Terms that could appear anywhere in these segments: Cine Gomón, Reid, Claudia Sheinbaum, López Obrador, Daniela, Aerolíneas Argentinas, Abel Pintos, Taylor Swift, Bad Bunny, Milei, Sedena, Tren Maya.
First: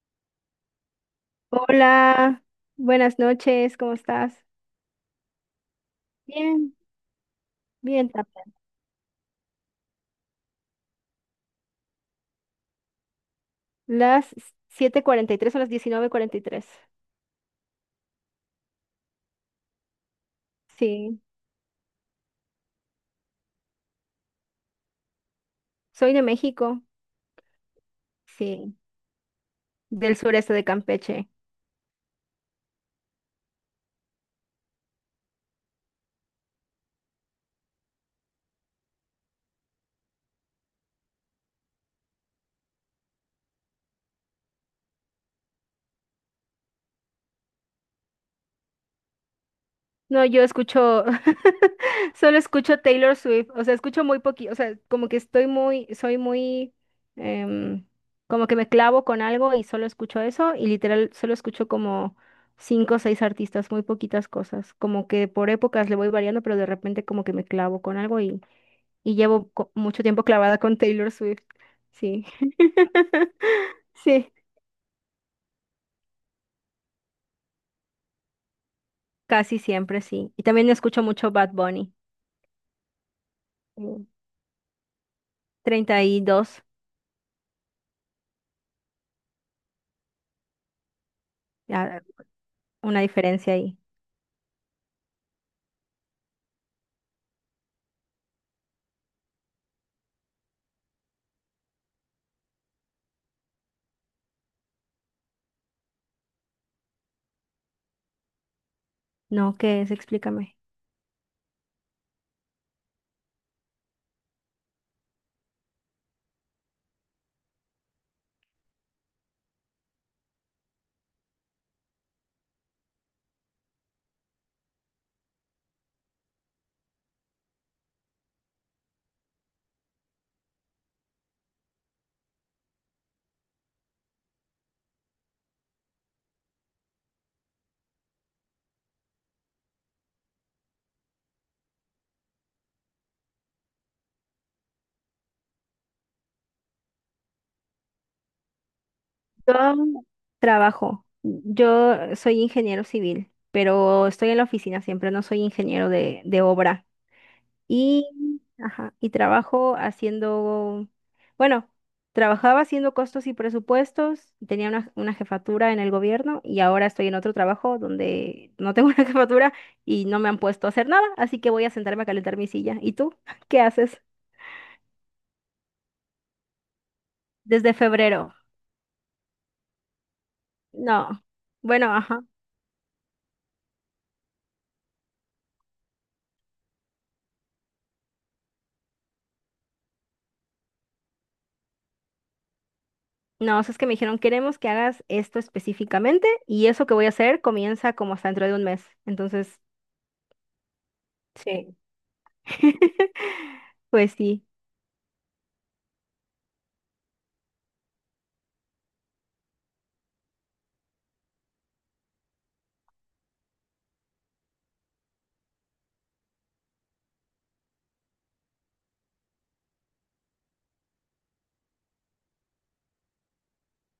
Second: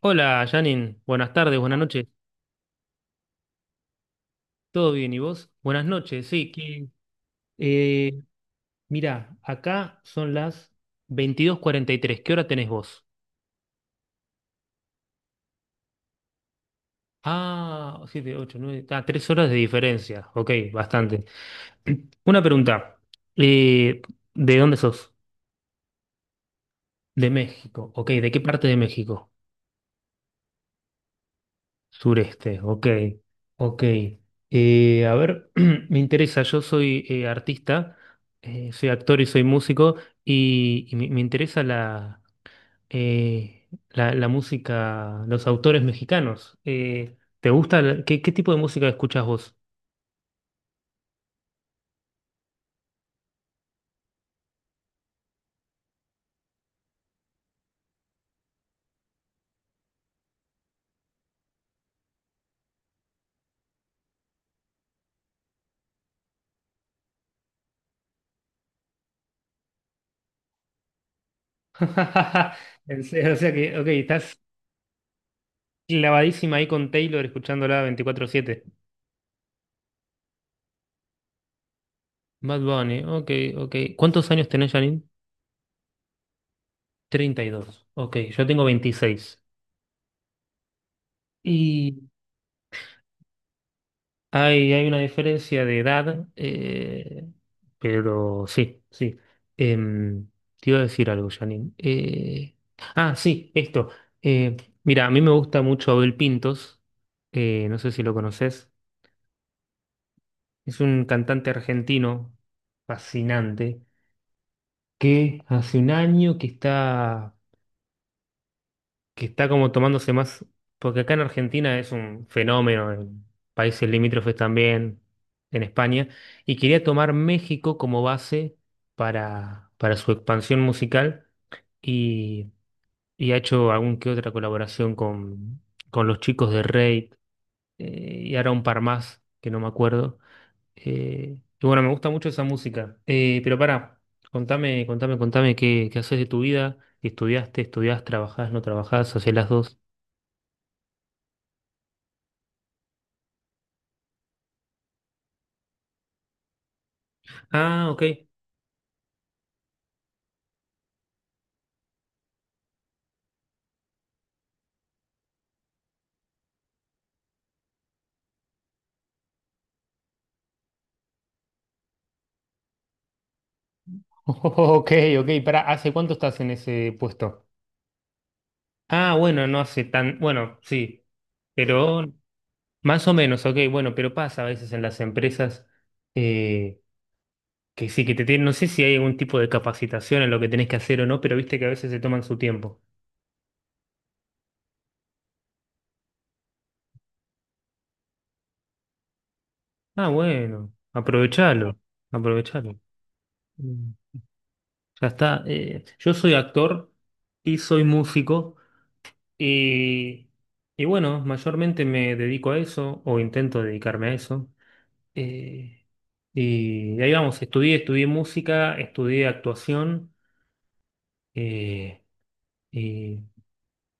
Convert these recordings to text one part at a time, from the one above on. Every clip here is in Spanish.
Hola, Janin. Buenas tardes, buenas noches. Hola, buenas noches, ¿cómo estás? ¿Todo bien? ¿Y vos? Buenas noches, sí. Bien, bien eh, también. Mirá, acá son las 22:43. ¿Qué hora tenés vos? Las 7:43 o las 19:43. Ah, 7, 8, 9. Ah, 3 horas de diferencia. Ok, Sí, bastante. Una pregunta. Eh, ¿De dónde sos? soy de México, De México. Ok, ¿de qué parte de sí, México? del sureste de Campeche. Sureste, ok, ok. A ver, me interesa, yo soy, artista, soy actor y soy músico, y me interesa la música, los autores mexicanos. ¿Te gusta? ¿Qué tipo de música escuchas vos? No, yo escucho, solo escucho Taylor Swift, o sea, escucho muy poquito, o sea, como que estoy muy, soy muy, em, como que me clavo con algo y solo escucho eso y literal solo escucho como cinco o seis artistas, muy poquitas cosas, como que por épocas le voy variando, pero de repente como que me clavo con algo y llevo mucho tiempo clavada con Taylor Swift, sí, En serio. O sea que, ok, sí, estás clavadísima ahí con Taylor escuchándola 24/7. casi siempre sí. Y también escucho mucho Bad Bunny. Bad Bunny, ok, ok. mm, ¿Cuántos años tenés, Janine? 32. 32. Ok, yo tengo 26. Y Una diferencia ahí. Hay, hay una diferencia de edad, pero sí, sí. Em, Te iba a decir algo, Janine. Ah, sí, esto. Eh, Mira, a mí me gusta mucho Abel Pintos. No sé si lo conoces. No, ¿qué es? Explícame. Es un cantante argentino fascinante que hace un año que está como tomándose más, porque acá en Argentina es un fenómeno, en países limítrofes también, en España, y quería tomar México como base para, su expansión musical y, ha hecho algún que otra colaboración con, los chicos de Reid. Y ahora un par más que no me acuerdo. Y bueno, me gusta mucho esa música. Pero para contame, contame qué, haces de tu vida. Si ¿estudiaste, estudiás, trabajás, no trabajás, hacés las dos? Yo trabajo. Yo soy ingeniero civil, pero estoy en la oficina siempre, no soy ingeniero de obra. Ah, ok. Y, ajá, y trabajo haciendo, bueno, trabajaba haciendo costos y presupuestos, tenía una jefatura en el gobierno y ahora estoy en otro trabajo donde no tengo una jefatura y no me han puesto a hacer nada, así que voy a sentarme a calentar mi silla. ¿Y tú? ¿Qué haces? Ok, ok, para, ¿hace cuánto estás en ese puesto? Desde febrero. Ah, bueno, no hace tan, bueno, sí, No. Bueno, pero ajá. más o menos, ok, bueno, pero pasa a veces en las empresas, eh, que sí, que te tienen, no sé si hay algún tipo de capacitación en lo que tenés que hacer o no, pero viste que a veces se toman su tiempo. No, o sea, es que me dijeron, queremos que hagas esto específicamente y eso que voy a hacer comienza como hasta dentro de un mes. Entonces, Ah, bueno, aprovechalo, sí. aprovechalo. Mm. Pues sí, Ya está. Yo soy actor y soy músico. Y, y bueno, mayormente me dedico a eso o intento dedicarme a eso. Eh, y ahí vamos, estudié música, estudié actuación, eh, y,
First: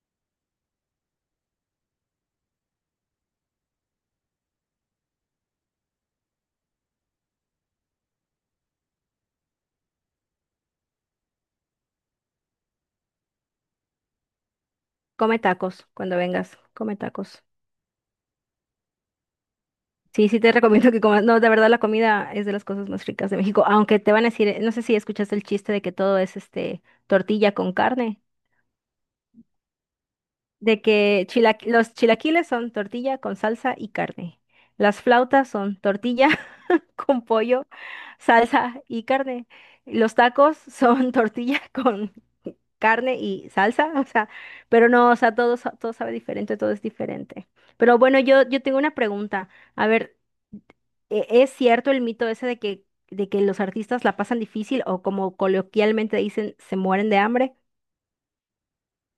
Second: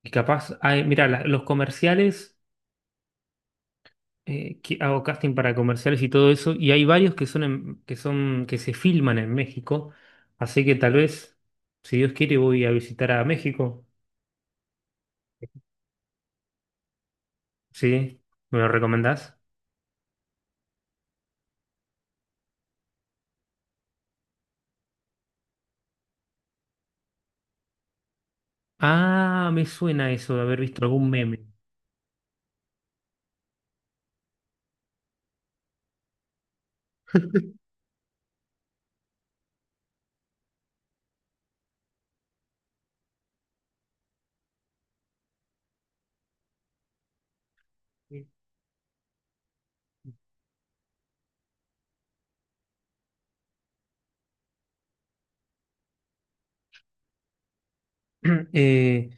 y capaz, mira, los comerciales, que hago casting para comerciales y todo eso, y hay varios que son, que se filman en México, así que tal vez, si Dios quiere, voy a visitar a México, come tacos cuando vengas, come tacos. ¿sí? ¿Me lo recomendás? Sí, sí te recomiendo que comas. No, de verdad la comida es de las cosas más ricas de México, aunque te van a decir, no sé si escuchaste el chiste de que todo es este tortilla con carne, Ah, me suena eso de haber de visto algún que meme. Los chilaquiles son tortilla con salsa y carne. Las flautas son tortilla con pollo, salsa y carne. Los tacos son tortilla con carne y salsa, o sea, pero no, o sea, todo, todo sabe diferente, todo es diferente. Pero bueno, Sí. yo tengo una pregunta. A ver, ¿es cierto el mito ese de que, los artistas la pasan difícil o como coloquialmente dicen, se mueren de hambre? Eh,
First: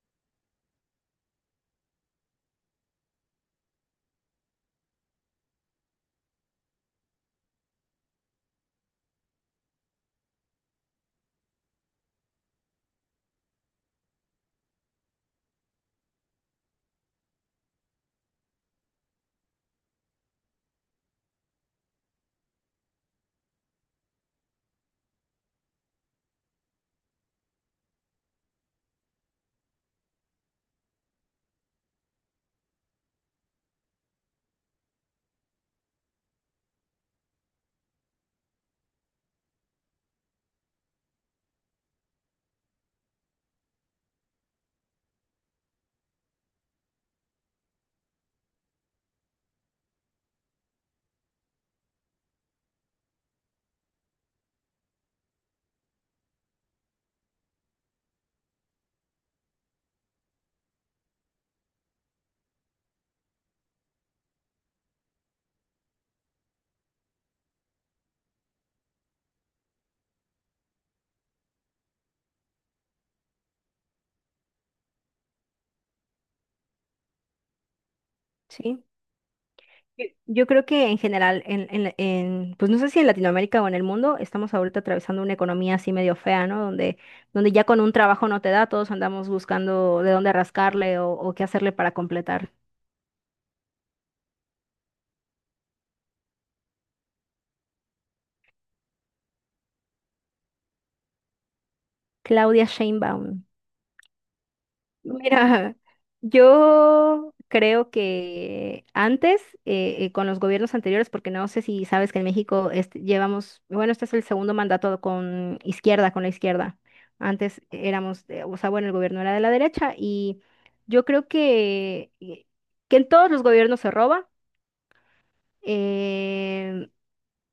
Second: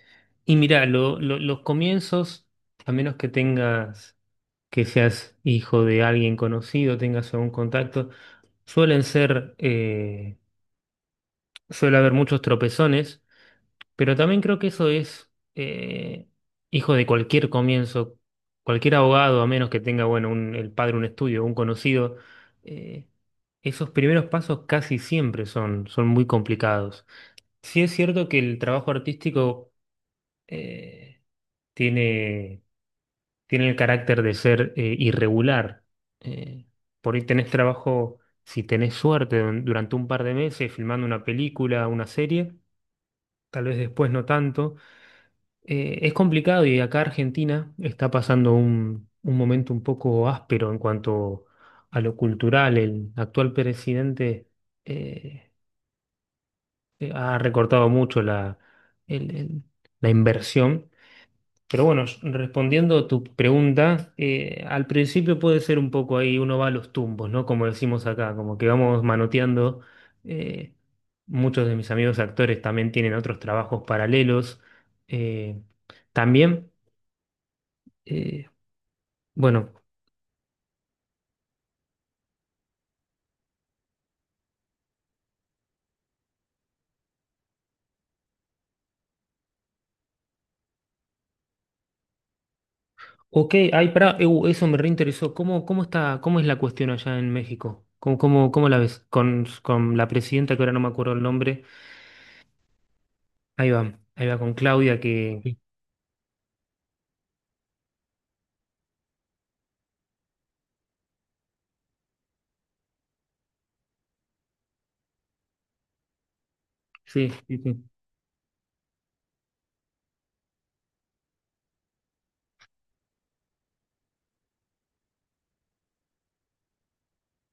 y mira, los comienzos, a menos que tengas, que seas hijo de alguien conocido, tengas algún contacto, suelen ser, suele haber muchos tropezones, pero también creo que eso es, hijo de cualquier comienzo, cualquier abogado, a menos que tenga, bueno, el padre, un estudio, un conocido, eh, esos primeros pasos casi siempre son, muy complicados. Sí es cierto que el trabajo artístico, eh, tiene, el carácter de ser, irregular. Eh, por ahí tenés trabajo, si tenés suerte, durante un par de meses filmando una película, una serie, tal vez después no tanto. Es complicado y acá Argentina está pasando un, momento un poco áspero en cuanto a lo cultural. El actual presidente, eh, ha recortado mucho el- el- la inversión. Pero bueno, respondiendo a tu pregunta, al principio puede ser un poco ahí, uno va a los tumbos, ¿no? Como decimos acá, como que vamos manoteando. eh, Muchos de mis amigos actores también tienen otros trabajos paralelos. eh, También, eh, Sí. bueno, Yo creo que en general, en, pues no sé si en Latinoamérica o en el mundo, estamos ahorita atravesando una economía así medio fea, ¿no? Donde ya con un trabajo no te da, todos andamos buscando de dónde rascarle o qué hacerle para completar. ok, ay, pará, eso me reinteresó. ¿Cómo está, cómo es la cuestión allá en México? ¿Cómo la ves? Con, la presidenta, que ahora no me acuerdo el nombre. Claudia Sheinbaum. Ahí va con Claudia, que... Mira, yo creo que antes, con los gobiernos anteriores, porque no sé si sabes que en México este, llevamos, bueno, este es el segundo mandato con izquierda, con la izquierda. Sí. Sí, sí, Antes sí. éramos, o sea, bueno, el gobierno era de la derecha y yo creo que en todos los gobiernos se roba. eh,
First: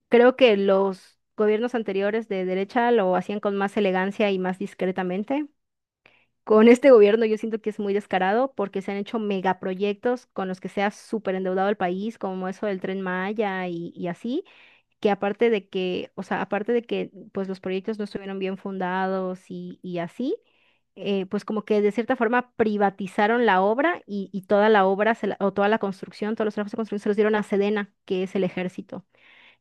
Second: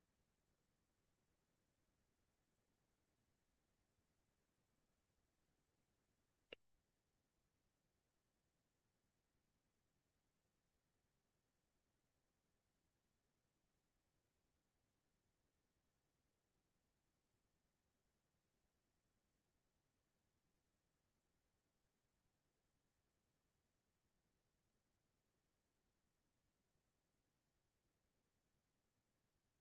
Creo que los gobiernos anteriores de derecha lo hacían con más elegancia y más discretamente. Con este gobierno yo siento que es muy descarado porque se han hecho megaproyectos con los que se ha súper endeudado el país, como eso del Tren Maya y así, que aparte de que, o sea, aparte de que pues los proyectos no estuvieron bien fundados y así, pues como que de cierta forma privatizaron la obra y toda la obra o toda la construcción, todos los trabajos de construcción se los dieron a Sedena, que es el ejército.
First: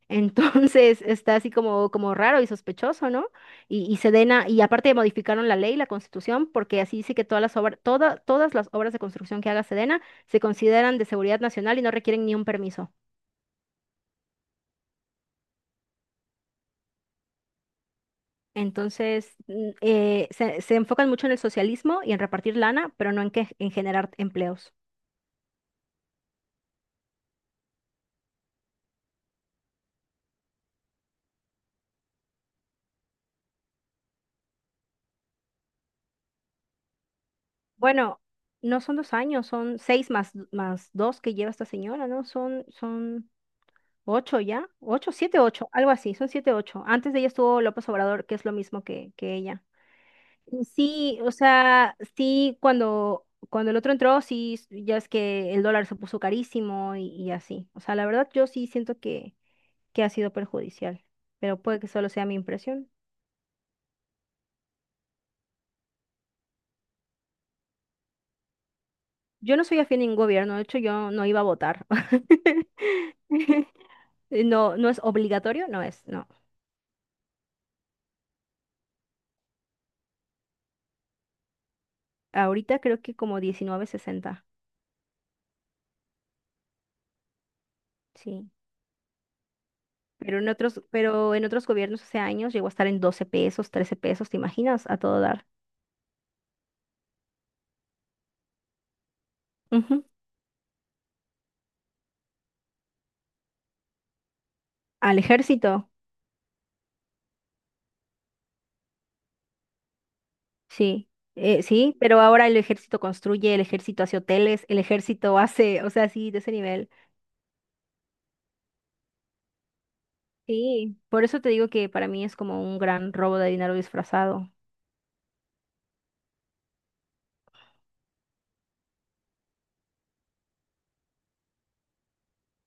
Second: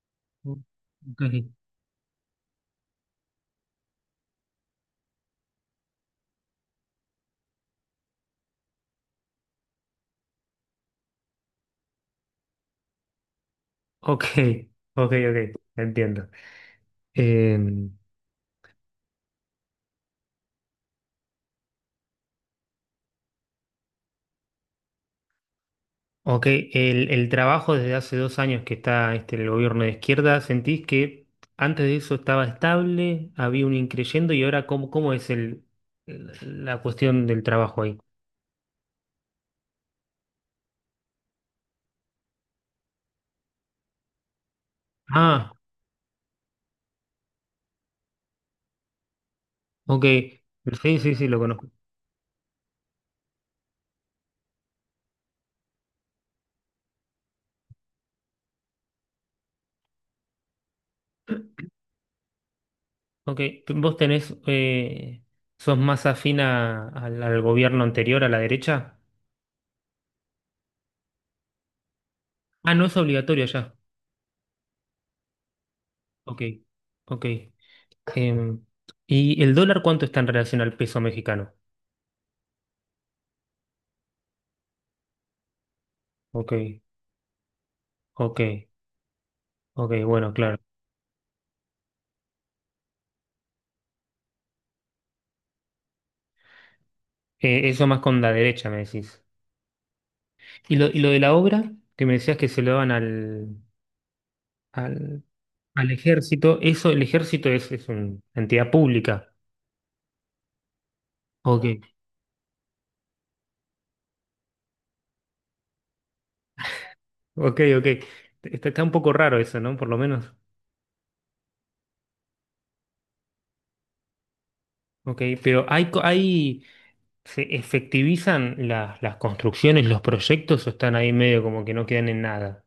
Entonces está así Ok. como raro y sospechoso, ¿no? Y aparte modificaron la ley, la constitución, porque así dice que todas las obras de construcción que haga Sedena se consideran de seguridad nacional y no requieren ni un permiso. Ok, ok, ok, entiendo. Em, Entonces, se enfocan mucho en el socialismo y en repartir lana, pero no en que, en generar empleos. ok, el trabajo desde hace 2 años que está este, el gobierno de izquierda, ¿sentís que antes de eso estaba estable, había un increyendo y ahora cómo es la cuestión del trabajo ahí? Bueno, no son 2 años, son seis más dos que lleva esta señora, ¿no? Son ocho ya, ocho, siete, Ah, ocho, algo así, son siete, ocho. Antes de ella estuvo López Obrador, que es lo mismo que ella. ok, Y sí, sí, sí, sí, o lo conozco. sea, sí, cuando el otro entró, sí, ya es que el dólar se puso carísimo y así. O sea, la verdad yo sí siento que ha sido perjudicial, pero puede que solo sea mi impresión. Ok, ¿vos tenés, sos más afina al gobierno anterior, a la derecha? Yo no soy afín a ningún gobierno, de hecho yo no iba a votar. Ah, no es obligatorio ya. No, no es obligatorio, no es, no. Ok, ok. Em, ¿Y el dólar cuánto está en relación al peso mexicano? Ahorita creo que como 19.60, Ok, ok, sí. ok, bueno, claro. Pero en otros gobiernos hace años llegó a estar en 12 pesos, 13 pesos, ¿te imaginas? A todo dar. Eso más con la derecha, me decís. Ujú. ¿Y lo, de la obra que me decías que se lo daban Al al, al ejército, ejército? Eso, el ejército es, una entidad pública. sí. Ok, Sí, pero ahora el ejército construye, el ejército hace hoteles, el ejército hace, o sea, sí, de ese nivel. ok, ok. Está, un poco raro eso, ¿no? Por lo menos. Sí, por eso te digo que para mí es como un gran robo de dinero disfrazado. Ok, pero ¿hay, se efectivizan las, construcciones, los proyectos o están ahí medio como que no quedan en nada?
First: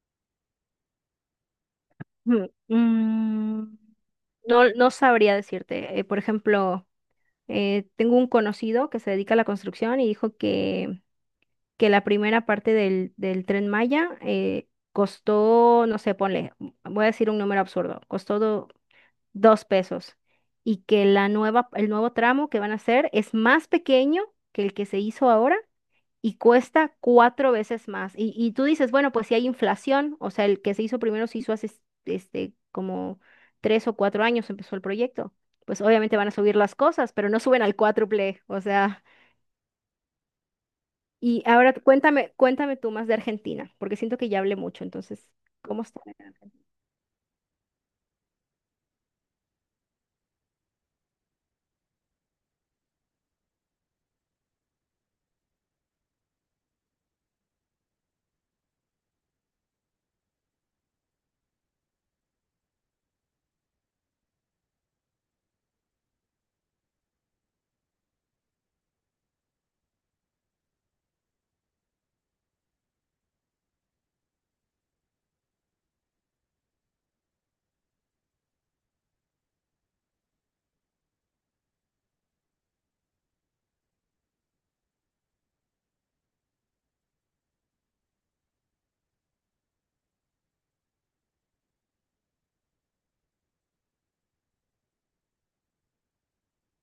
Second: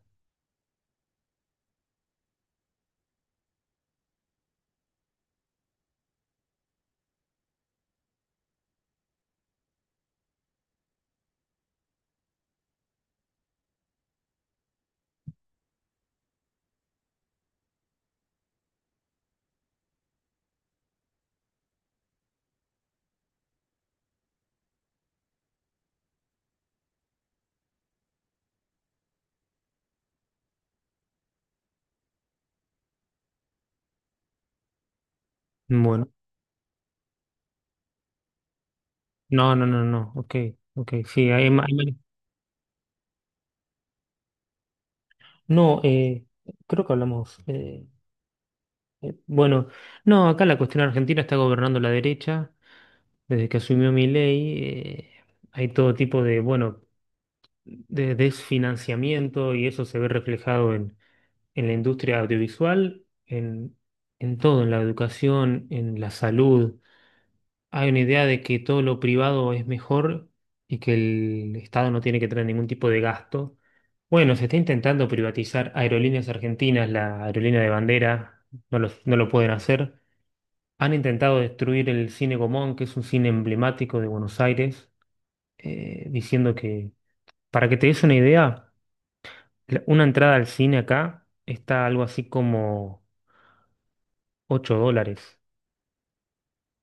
Mm, mm, no, no sabría decirte. Por ejemplo, tengo un conocido que se dedica a la construcción y dijo que la primera parte del Tren Maya costó, no sé, ponle, voy a decir un número absurdo, costó 2 pesos y que el nuevo tramo que van a hacer es más pequeño que el que se hizo ahora y cuesta cuatro veces más. Y tú dices, bueno, pues si hay inflación, o sea, el que se hizo primero se hizo hace este, como 3 o 4 años empezó el proyecto. Pues Bueno. obviamente van a subir las cosas, pero no suben al cuádruple, o sea. No, no, no, no. Ok, ok. Sí, Y ahora cuéntame, cuéntame tú más de Argentina, porque siento que ya hablé mucho, entonces, no, ¿cómo está? Creo que hablamos. Bueno, no, acá la cuestión argentina está gobernando la derecha. Desde que asumió Milei, hay todo tipo de, bueno, de desfinanciamiento y eso se ve reflejado en, la industria audiovisual, en, todo, en la educación, en la salud. Hay una idea de que todo lo privado es mejor y que el Estado no tiene que tener ningún tipo de gasto. Bueno, se está intentando privatizar Aerolíneas Argentinas, la aerolínea de bandera, no lo, pueden hacer. Han intentado destruir el Cine Gomón, que es un cine emblemático de Buenos Aires, diciendo que, para que te des una idea, una entrada al cine acá está algo así como $8.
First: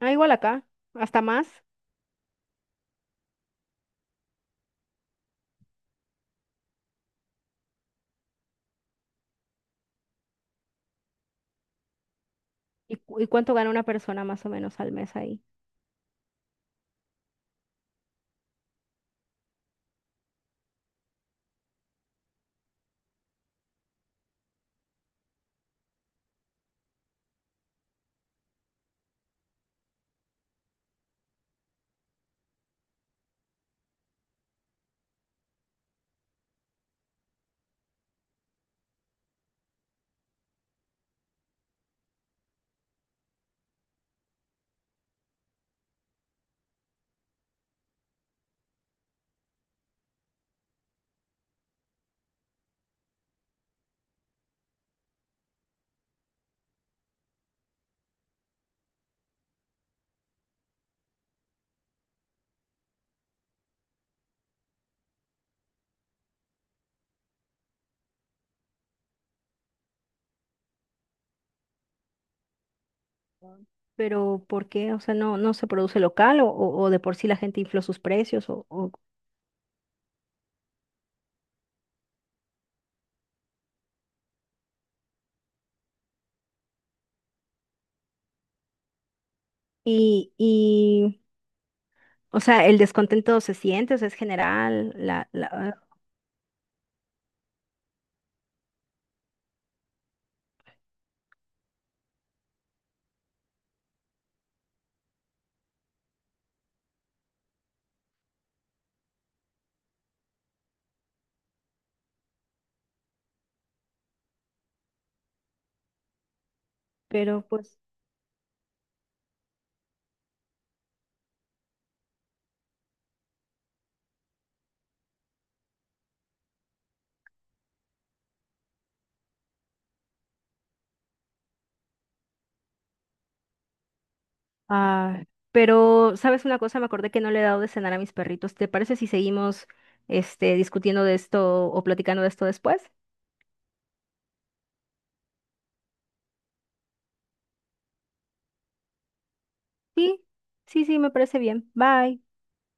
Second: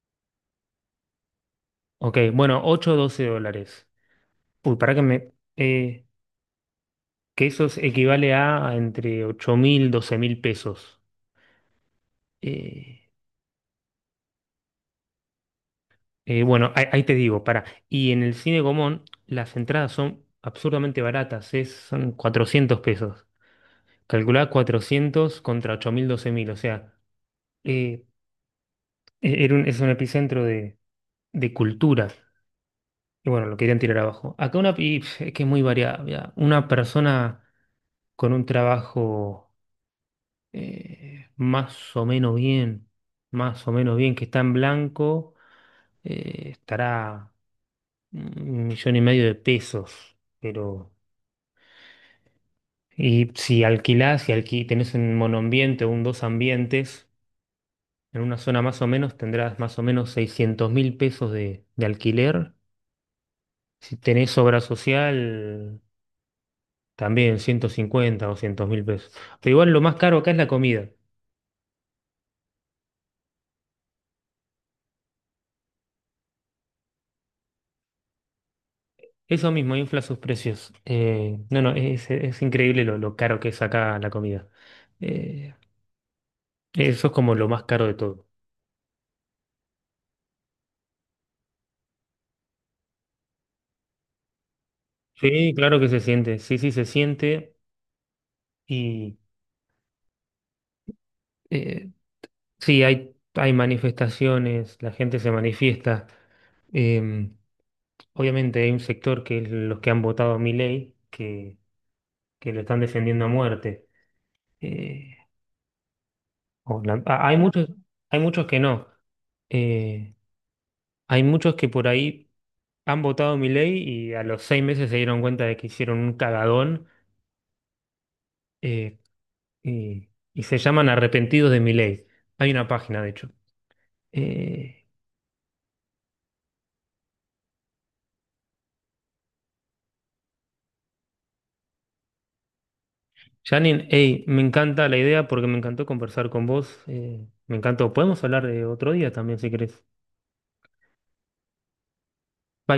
Ah, igual acá, hasta más. Ok, bueno, 8 o $12. Uy, para que me... que eso equivale a entre 8.000, 12.000 pesos. Eh, ¿Y cuánto gana una persona más o menos al mes ahí? Bueno, ahí, te digo, para. Y en el cine Gomón las entradas son absurdamente baratas, son 400 pesos. Calculá 400 contra 8.000, 12.000, o sea, eh, es un epicentro de, cultura. Y bueno, lo querían tirar abajo. Acá una, es que es muy variable. Ah. Una persona con un trabajo, más o menos bien, más o menos bien, que está en blanco, estará 1.500.000 de pesos, pero y si alquilás, si alquí, tenés un monoambiente o un dos ambientes, en una zona más o menos tendrás más o menos 600.000 pesos de, alquiler. Si tenés obra social, también 150 o 200 mil pesos. Pero igual lo más caro acá es la comida. Pero ¿por qué? O sea, no se produce local o, o de por sí la gente infló sus precios o. Eso mismo, infla sus precios. No, no, es, increíble lo, caro que es acá la comida. Eh, Eso es como lo más caro de todo. y, y, o sea, el descontento se siente, o sea, es general, Sí, claro que se siente, sí, sí, se siente y, eh, sí, hay, manifestaciones, la gente se manifiesta. Eh, Obviamente hay un sector que es los que han votado a Milei, que, lo están defendiendo a muerte. Eh, Hay pero muchos, pues, que no. Eh, Hay muchos que por ahí Han votado mi ley y a los 6 meses se dieron cuenta de que hicieron un cagadón, eh, y, y se llaman Arrepentidos de mi ley. Hay una página, de hecho. Eh, ah, ¿sabes una cosa? Me acordé que no le he dado de cenar a mis perritos. ¿Te parece si seguimos, discutiendo de esto o platicando de esto después? Janine, hey, me encanta la idea porque me encantó conversar con vos. Me encantó. Podemos hablar de otro día también, si querés. Sí, sí, sí, me parece bien. Bye. Bye.